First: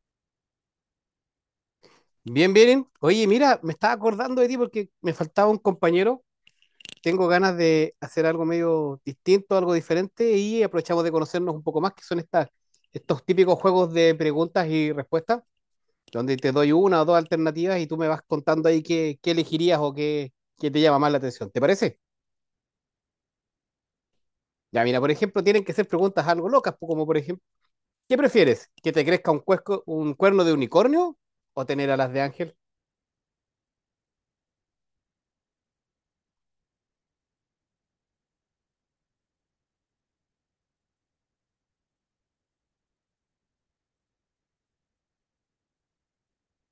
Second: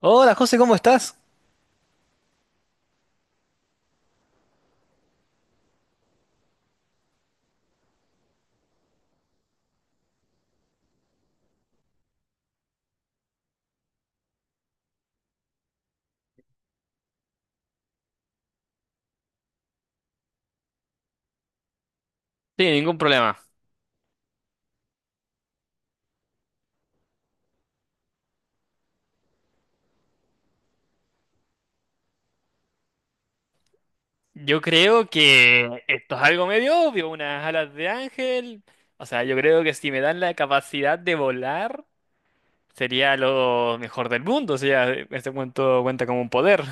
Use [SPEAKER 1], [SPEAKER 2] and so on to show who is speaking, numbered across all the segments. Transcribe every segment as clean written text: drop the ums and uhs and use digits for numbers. [SPEAKER 1] Hola José, ¿cómo estás?
[SPEAKER 2] Bien, bien. Oye, mira, me estaba acordando de ti porque me faltaba un compañero. Tengo ganas de hacer algo medio distinto, algo diferente y aprovechamos de conocernos un poco más, que son estos típicos juegos de preguntas y respuestas, donde te doy una o dos alternativas y tú me vas contando ahí qué elegirías o qué te llama más la atención. ¿Te parece?
[SPEAKER 1] Sí, nada más.
[SPEAKER 2] Ya, mira, por ejemplo, tienen que ser preguntas algo locas, como por ejemplo, ¿qué prefieres? ¿Que te crezca un cuerno de unicornio o tener alas de ángel?
[SPEAKER 1] Yo creo que esto es algo medio obvio, unas alas de ángel. O sea, yo creo que si me dan la capacidad de volar, sería lo mejor del mundo. O sea, este cuento cuenta como un poder.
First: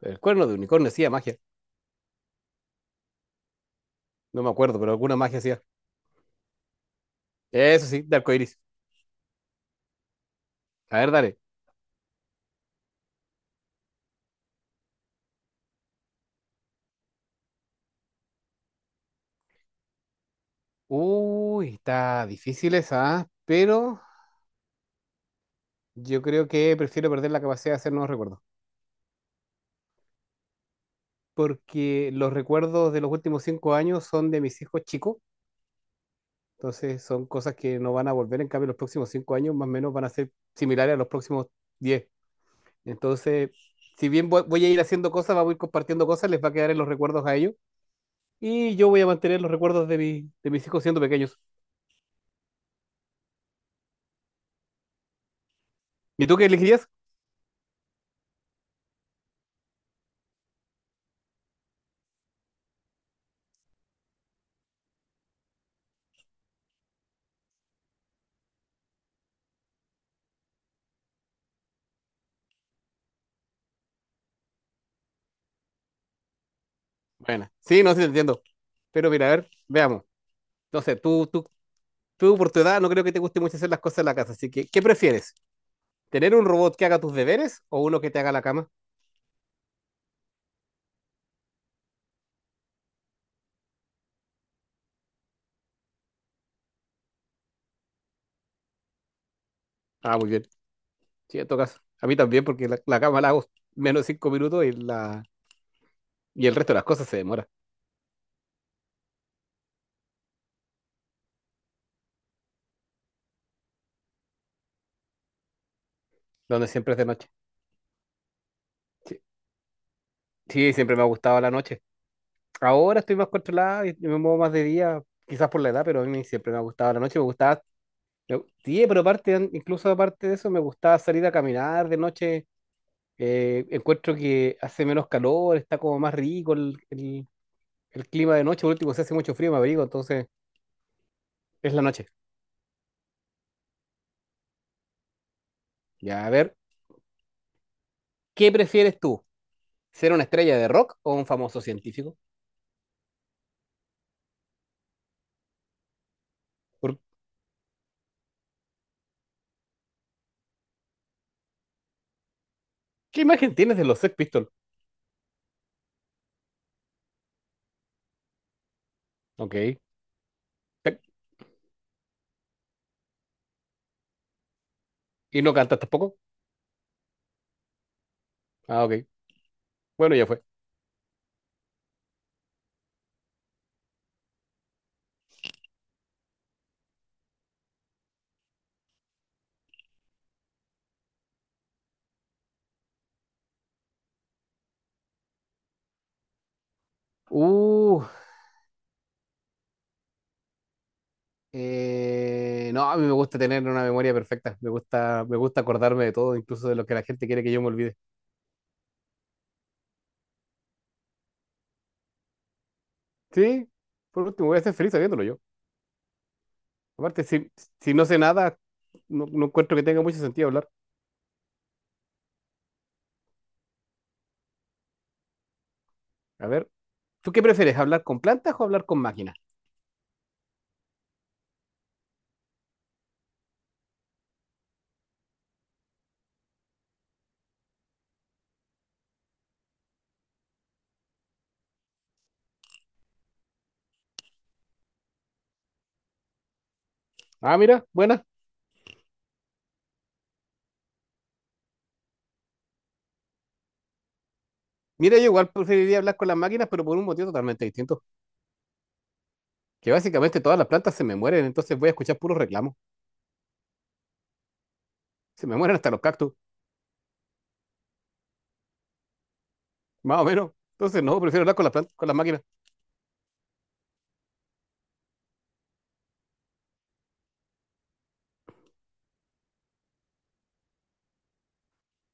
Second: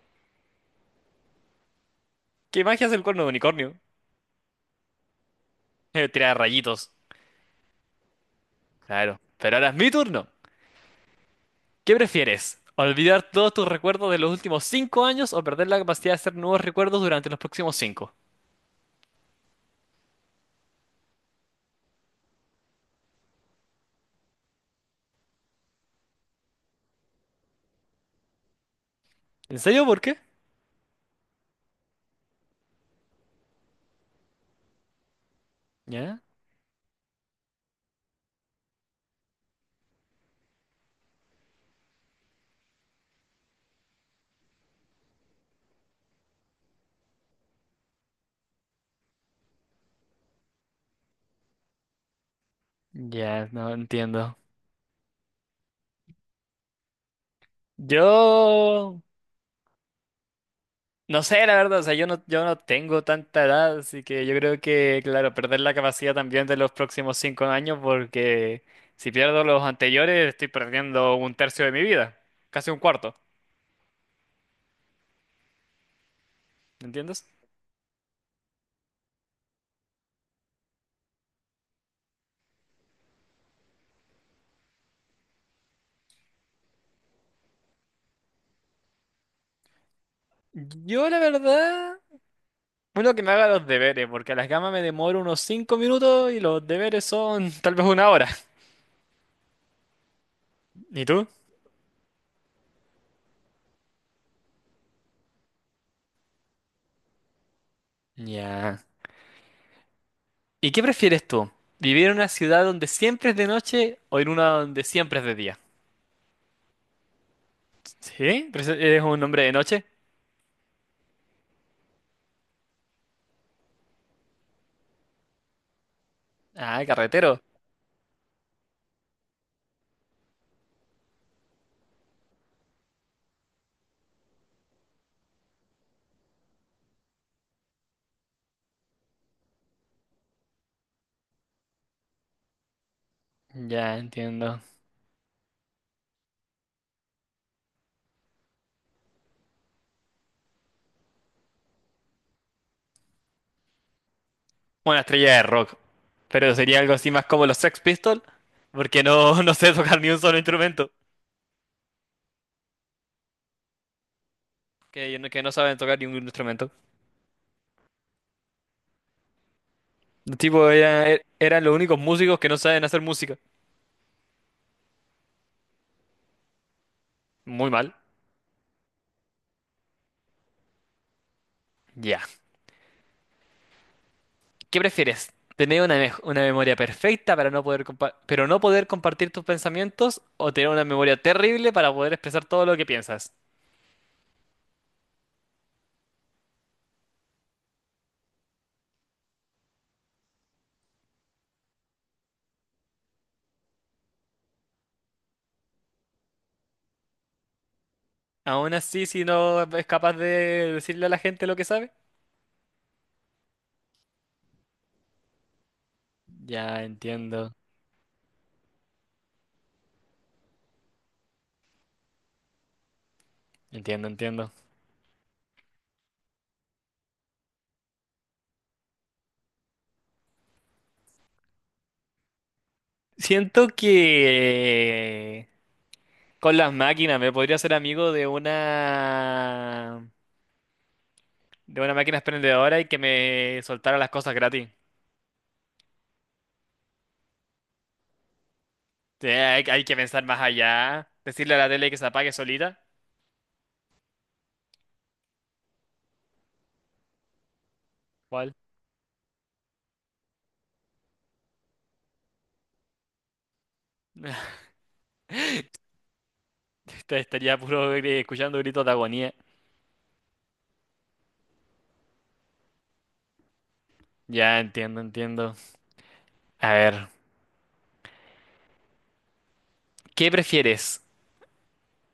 [SPEAKER 2] El cuerno de unicornio hacía magia.
[SPEAKER 1] ¿Qué magia es el cuerno de unicornio?
[SPEAKER 2] No me acuerdo, pero alguna magia hacía.
[SPEAKER 1] Tirar rayitos.
[SPEAKER 2] Eso sí, de arcoíris.
[SPEAKER 1] Claro. Pero ahora es mi turno.
[SPEAKER 2] A ver, dale.
[SPEAKER 1] ¿Qué prefieres? ¿Olvidar todos tus recuerdos de los últimos 5 años o perder la capacidad de hacer nuevos recuerdos durante los próximos cinco?
[SPEAKER 2] Uy, está difícil esa, ¿ah? Pero yo creo que prefiero perder la capacidad de hacer nuevos recuerdos.
[SPEAKER 1] ¿En serio? ¿Por qué?
[SPEAKER 2] Porque los recuerdos de los últimos 5 años son de mis hijos chicos.
[SPEAKER 1] ¿Ya?
[SPEAKER 2] Entonces son cosas que no van a volver. En cambio, los próximos 5 años más o menos van a ser similares a los próximos diez. Entonces, si bien voy a ir haciendo cosas, voy a ir compartiendo cosas, les va a quedar en los recuerdos a ellos. Y yo voy a mantener los recuerdos de, de mis hijos siendo pequeños.
[SPEAKER 1] Ya, no entiendo.
[SPEAKER 2] ¿Y tú qué elegirías?
[SPEAKER 1] Yo no sé, la verdad, o sea, yo no tengo tanta edad, así que yo creo que, claro, perder la capacidad también de los próximos 5 años, porque si pierdo los anteriores, estoy perdiendo un tercio de mi vida, casi un cuarto, ¿me entiendes?
[SPEAKER 2] Bueno, sí, no sé, te entiendo. Pero mira, a ver, veamos. No sé, tú por tu edad no creo que te guste mucho hacer las cosas en la casa, así que, ¿qué prefieres? ¿Tener un robot que haga tus deberes o uno que te haga la cama?
[SPEAKER 1] Yo, la verdad, uno que me haga los deberes, porque a las gamas me demoro unos 5 minutos y los deberes son tal vez una hora.
[SPEAKER 2] Ah, muy bien.
[SPEAKER 1] ¿Y tú?
[SPEAKER 2] Sí, en todo caso. A mí también, porque la cama la hago menos de 5 minutos y, y el resto de las cosas se demora,
[SPEAKER 1] Ya. ¿Y qué prefieres tú? ¿Vivir en una ciudad donde siempre es de noche o en una donde siempre es de día?
[SPEAKER 2] donde siempre es de noche.
[SPEAKER 1] ¿Sí? ¿Eres un
[SPEAKER 2] Sí,
[SPEAKER 1] hombre de noche?
[SPEAKER 2] sí, siempre me ha gustado la noche. Ahora estoy más controlado y me muevo más de día, quizás por la edad, pero a mí siempre me ha
[SPEAKER 1] Ah,
[SPEAKER 2] gustado la noche, me
[SPEAKER 1] carretero.
[SPEAKER 2] gustaba... Sí, pero aparte, incluso aparte de eso, me gustaba salir a caminar de noche. Encuentro que hace menos calor, está como más rico el clima de noche. Por último, se hace mucho frío, me abrigo, entonces es la noche.
[SPEAKER 1] Ya entiendo.
[SPEAKER 2] Ya, a ver, ¿qué prefieres tú? ¿Ser una estrella de rock o un famoso científico?
[SPEAKER 1] Una estrella de rock. Pero sería algo
[SPEAKER 2] ¿Por
[SPEAKER 1] así más como los Sex Pistols, porque no, no sé tocar ni un solo instrumento.
[SPEAKER 2] qué imagen tienes de los Sex Pistols?
[SPEAKER 1] Que no saben tocar ni un instrumento.
[SPEAKER 2] Ok.
[SPEAKER 1] Los tipos
[SPEAKER 2] Tac.
[SPEAKER 1] eran los únicos músicos que no saben hacer música.
[SPEAKER 2] ¿Y no cantas tampoco?
[SPEAKER 1] Muy mal.
[SPEAKER 2] Ah, ok. Bueno, ya fue.
[SPEAKER 1] Ya. ¿Qué prefieres? ¿Tener una memoria perfecta para no poder compa- pero no poder compartir tus pensamientos o tener una memoria terrible para poder expresar todo lo que piensas?
[SPEAKER 2] Uh, no, a mí me gusta tener una memoria perfecta. Me gusta acordarme de todo, incluso de lo que la gente quiere que yo me olvide.
[SPEAKER 1] Aún así, si no es capaz de decirle a la gente lo que sabe.
[SPEAKER 2] Sí, por último, voy a ser feliz sabiéndolo yo.
[SPEAKER 1] Ya
[SPEAKER 2] Aparte,
[SPEAKER 1] entiendo,
[SPEAKER 2] si no sé nada, no encuentro que tenga mucho sentido hablar.
[SPEAKER 1] entiendo, entiendo.
[SPEAKER 2] A ver, ¿tú qué prefieres, hablar con plantas o hablar con máquinas?
[SPEAKER 1] Siento que con las máquinas me podría ser amigo de una máquina expendedora y que me soltara las cosas gratis.
[SPEAKER 2] Ah, mira, buena.
[SPEAKER 1] Hay que pensar más allá. Decirle a la tele que se apague solita.
[SPEAKER 2] Mira, yo igual preferiría hablar con las máquinas, pero por un motivo totalmente distinto.
[SPEAKER 1] ¿Cuál?
[SPEAKER 2] Que básicamente todas las plantas se me mueren, entonces voy a escuchar puros reclamos. Se me mueren hasta los cactus,
[SPEAKER 1] Te Estaría puro escuchando gritos de agonía.
[SPEAKER 2] más o menos. Entonces, no, prefiero hablar con las plantas, con las máquinas.
[SPEAKER 1] Ya entiendo, entiendo. A ver, ¿qué prefieres?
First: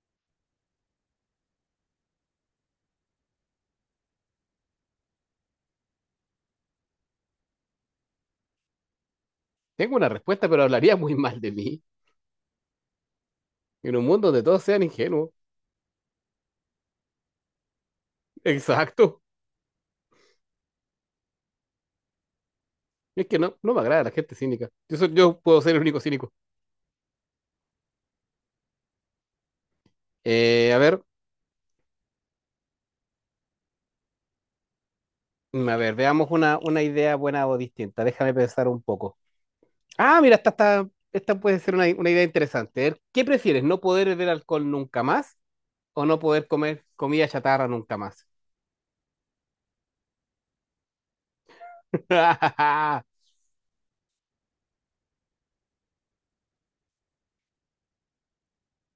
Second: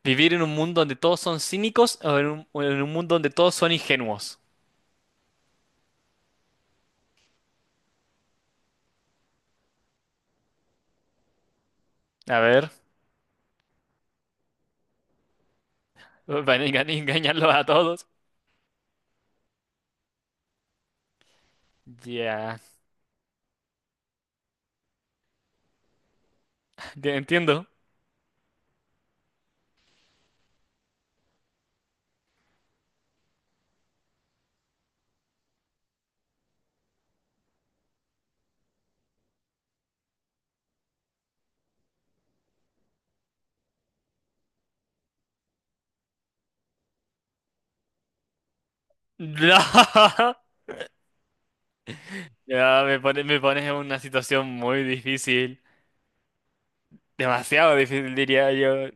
[SPEAKER 1] ¿Vivir en un mundo donde todos son cínicos o en un mundo donde todos son ingenuos?
[SPEAKER 2] Tengo una respuesta, pero hablaría muy mal de mí.
[SPEAKER 1] A ver,
[SPEAKER 2] En un mundo donde todos sean ingenuos.
[SPEAKER 1] van a engañarlos a todos.
[SPEAKER 2] Exacto.
[SPEAKER 1] Ya,
[SPEAKER 2] Es que no, no me agrada la gente cínica. Yo, yo puedo ser el único cínico.
[SPEAKER 1] ya entiendo.
[SPEAKER 2] Eh, a ver, A ver, veamos una idea buena o distinta. Déjame pensar un poco. Ah, mira, esta puede ser una idea interesante. A ver, ¿qué prefieres, no poder beber alcohol nunca más o no poder comer comida chatarra nunca más?
[SPEAKER 1] Ya, me pone- me pones en una situación muy difícil. Demasiado difícil, diría yo.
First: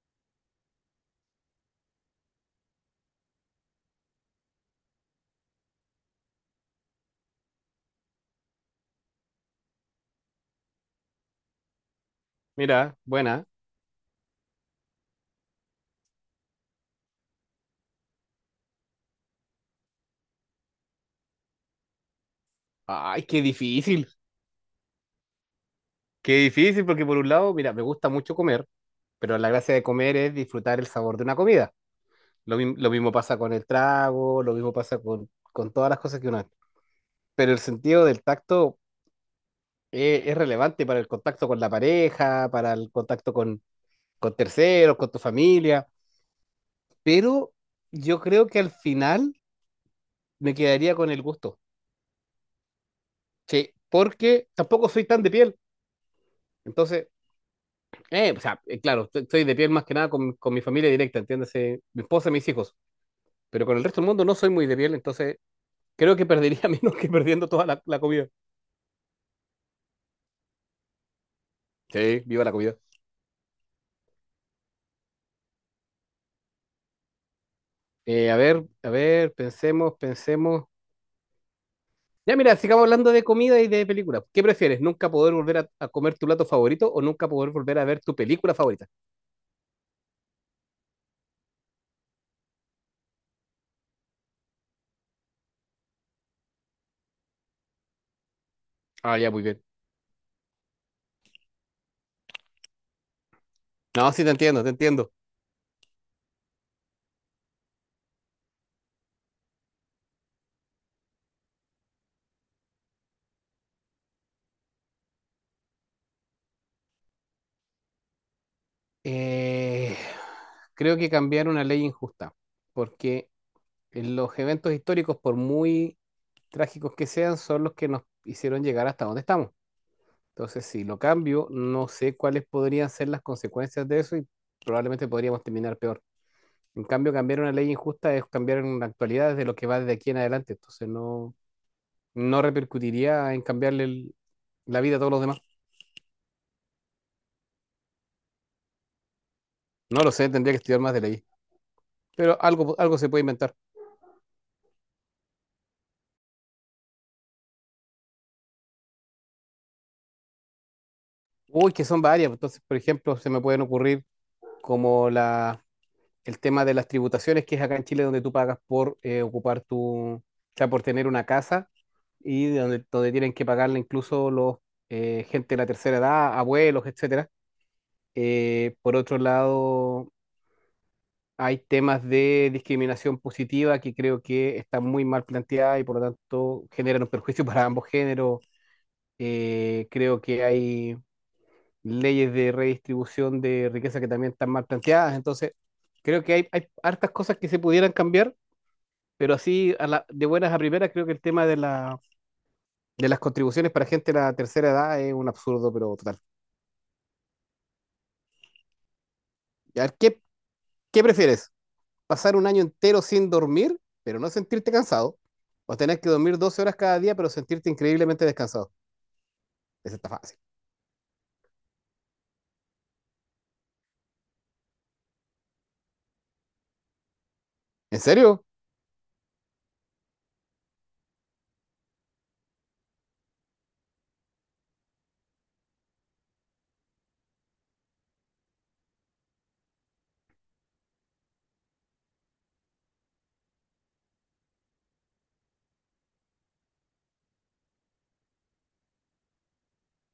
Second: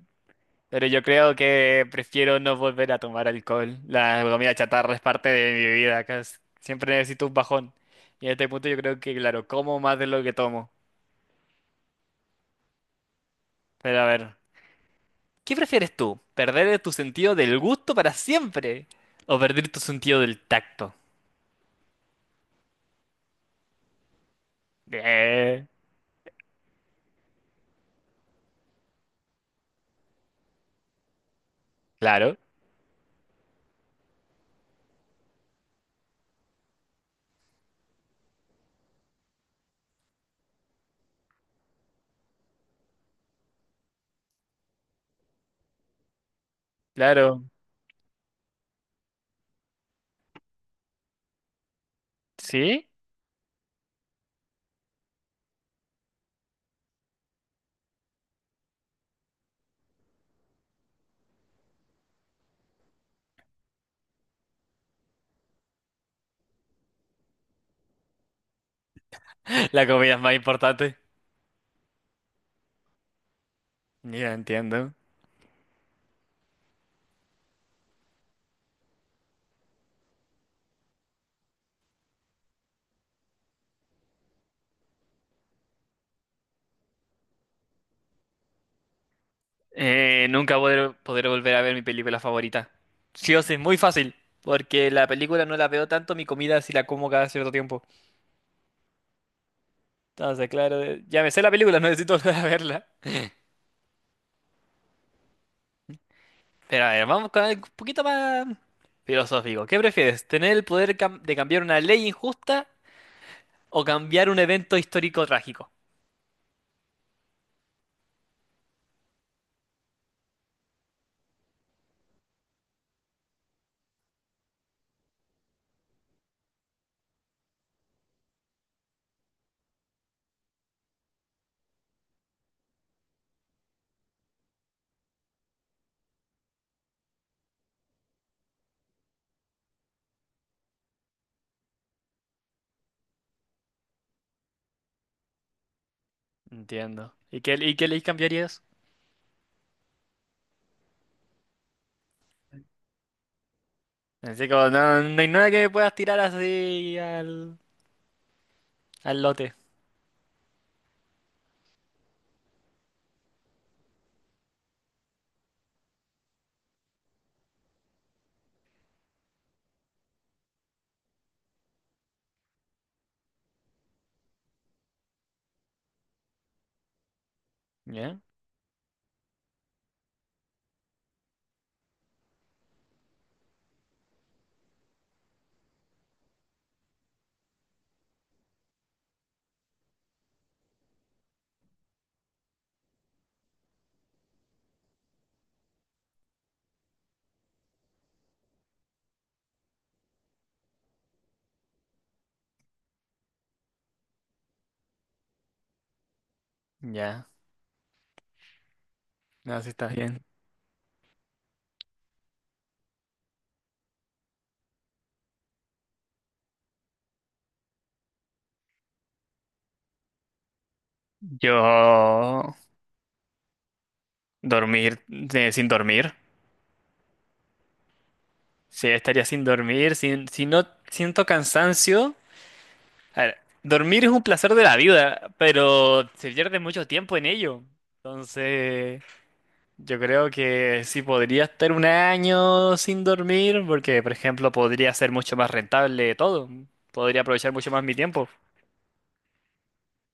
[SPEAKER 1] Pero yo creo que prefiero no volver a tomar alcohol. La comida chatarra es parte de mi vida, casi. Siempre necesito un bajón. Y en este punto yo creo que, claro, como más de lo que tomo.
[SPEAKER 2] Mira, buena.
[SPEAKER 1] Pero a ver. ¿Qué prefieres tú? ¿Perder tu sentido del gusto para siempre? ¿O perder tu sentido del tacto?
[SPEAKER 2] Ay, qué difícil.
[SPEAKER 1] Eh,
[SPEAKER 2] Qué difícil, porque por un lado, mira, me gusta mucho comer, pero la gracia de comer es disfrutar el sabor de una comida.
[SPEAKER 1] claro,
[SPEAKER 2] Lo mismo pasa con el trago, lo mismo pasa con todas las cosas que uno hace. Pero el sentido del tacto, es relevante para el contacto con la pareja, para el contacto con terceros, con tu familia,
[SPEAKER 1] claro.
[SPEAKER 2] pero yo creo que al final me quedaría con el gusto,
[SPEAKER 1] ¿Sí?
[SPEAKER 2] sí, porque tampoco soy tan de piel, entonces, claro, soy de piel más que nada con, con mi familia directa, entiéndase, mi esposa y mis hijos, pero con el resto del mundo no soy muy de piel, entonces creo que perdería menos que perdiendo toda la comida.
[SPEAKER 1] La comida es más importante.
[SPEAKER 2] Sí, viva la comida.
[SPEAKER 1] Ya entiendo.
[SPEAKER 2] A ver, pensemos, pensemos. Ya, mira, sigamos hablando de comida y de películas. ¿Qué prefieres? ¿Nunca poder volver a comer tu plato favorito o nunca poder volver a ver tu película favorita?
[SPEAKER 1] Nunca poder volver a ver mi película favorita. Sí o sí, muy fácil. Porque la película no la veo tanto, mi comida sí la como cada cierto tiempo.
[SPEAKER 2] Ah, ya, muy bien.
[SPEAKER 1] Entonces, claro, ya me sé la película, no necesito volver a verla.
[SPEAKER 2] No, sí, te entiendo, te entiendo.
[SPEAKER 1] Pero a ver, vamos con algo un poquito más filosófico. ¿Qué prefieres? ¿Tener el poder de cambiar una ley injusta? ¿O cambiar un evento histórico trágico?
[SPEAKER 2] Eh, creo que cambiar una ley injusta, porque en los eventos históricos, por muy trágicos que sean, son los que nos hicieron llegar hasta donde estamos. Entonces, si lo cambio, no sé cuáles podrían ser las consecuencias de eso y probablemente podríamos terminar peor. En cambio, cambiar una ley injusta es cambiar en la actualidad desde lo que va desde aquí en adelante. Entonces, no, no repercutiría en cambiarle la vida a todos los demás.
[SPEAKER 1] Entiendo. ¿Y qué ley cambiarías?
[SPEAKER 2] No lo sé, tendría que estudiar más de ley. Pero algo, algo se puede inventar.
[SPEAKER 1] Así como, no, no hay nada que me puedas tirar así al lote.
[SPEAKER 2] Uy, que son varias. Entonces, por ejemplo, se me pueden ocurrir como el tema de las tributaciones, que es acá en Chile donde tú pagas por ocupar tu, o sea, por tener una casa y de donde tienen que pagarle incluso los gente de la tercera edad, abuelos, etcétera.
[SPEAKER 1] ¿Ya?
[SPEAKER 2] Por otro lado, hay temas de discriminación positiva que creo que están muy mal planteadas y por lo tanto generan un perjuicio para ambos géneros. Creo que hay leyes de redistribución de riqueza que también están mal planteadas. Entonces, creo que hay hartas cosas que se pudieran cambiar, pero así de buenas a primeras creo que el tema de las contribuciones para gente de la tercera edad es un absurdo, pero total.
[SPEAKER 1] Ya. No, sí
[SPEAKER 2] A
[SPEAKER 1] está
[SPEAKER 2] ver,
[SPEAKER 1] bien.
[SPEAKER 2] ¿qué prefieres? Pasar un año entero sin dormir, pero no sentirte cansado, o tener que dormir 12 horas cada día, pero sentirte increíblemente descansado. Eso está fácil.
[SPEAKER 1] Yo dormir sin dormir.
[SPEAKER 2] ¿En serio?
[SPEAKER 1] Sí, estaría sin dormir, sin, si no siento cansancio. A ver, dormir es un placer de la vida, pero se pierde mucho tiempo en ello. Entonces, yo creo que sí podría estar un año sin dormir, porque, por ejemplo, podría ser mucho más rentable todo. Podría aprovechar mucho más mi tiempo.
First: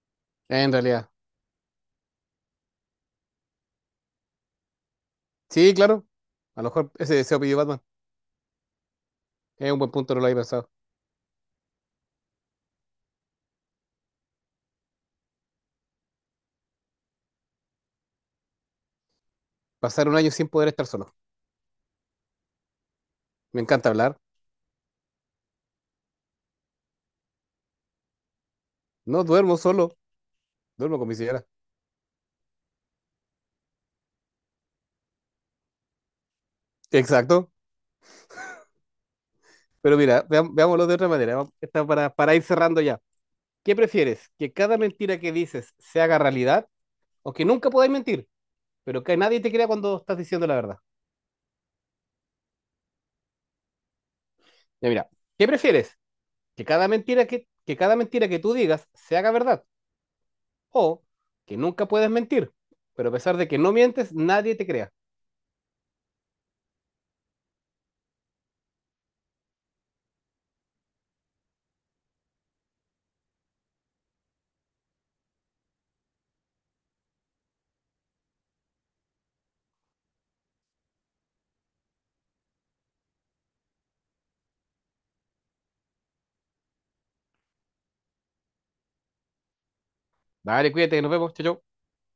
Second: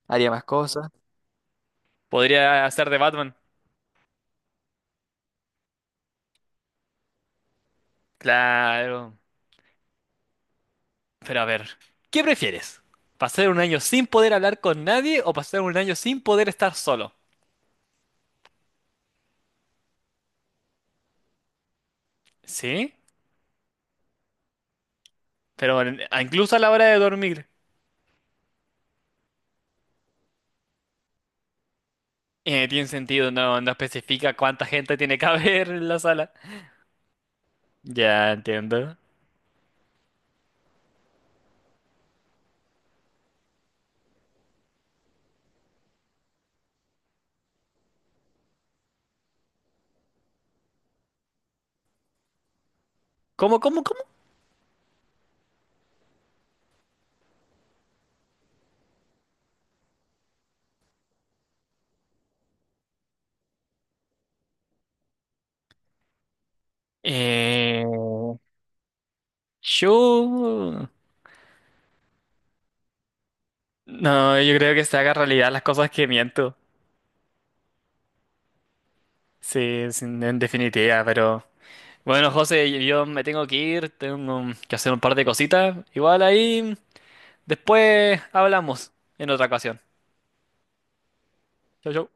[SPEAKER 1] Haría más
[SPEAKER 2] En
[SPEAKER 1] cosas.
[SPEAKER 2] realidad.
[SPEAKER 1] Podría hacer de Batman.
[SPEAKER 2] Sí, claro. A lo mejor ese deseo pidió Batman.
[SPEAKER 1] Claro.
[SPEAKER 2] Es un buen punto, no lo había pensado.
[SPEAKER 1] Pero a ver, ¿qué prefieres? ¿Pasar un año sin poder hablar con nadie o pasar un año sin poder estar solo?
[SPEAKER 2] Pasar un año sin poder estar solo.
[SPEAKER 1] Sí,
[SPEAKER 2] Me encanta hablar.
[SPEAKER 1] pero incluso a la hora de dormir.
[SPEAKER 2] No duermo solo, duermo con mi señora.
[SPEAKER 1] Tiene sentido, no especifica cuánta gente tiene que haber en la sala.
[SPEAKER 2] Exacto.
[SPEAKER 1] Ya entiendo.
[SPEAKER 2] Pero mira, veámoslo de otra manera. Está para ir cerrando ya. ¿Qué prefieres? ¿Que cada mentira que dices se haga realidad? ¿O que nunca podáis mentir, pero que nadie te crea cuando estás diciendo la verdad?
[SPEAKER 1] ¿Cómo, cómo, cómo?
[SPEAKER 2] Ya mira, ¿qué prefieres? ¿Que cada mentira que tú digas se haga verdad? ¿O que nunca puedes mentir, pero a pesar de que no mientes, nadie te crea?
[SPEAKER 1] Eh... Yo... No, yo creo que se haga realidad las cosas que miento. Sí, sí, en definitiva, pero... Bueno, José, yo me tengo que ir, tengo que hacer un par de cositas. Igual ahí, después hablamos en otra ocasión.
[SPEAKER 2] Dale, cuídate, nos vemos, chau, chau.
[SPEAKER 1] Chau, chau.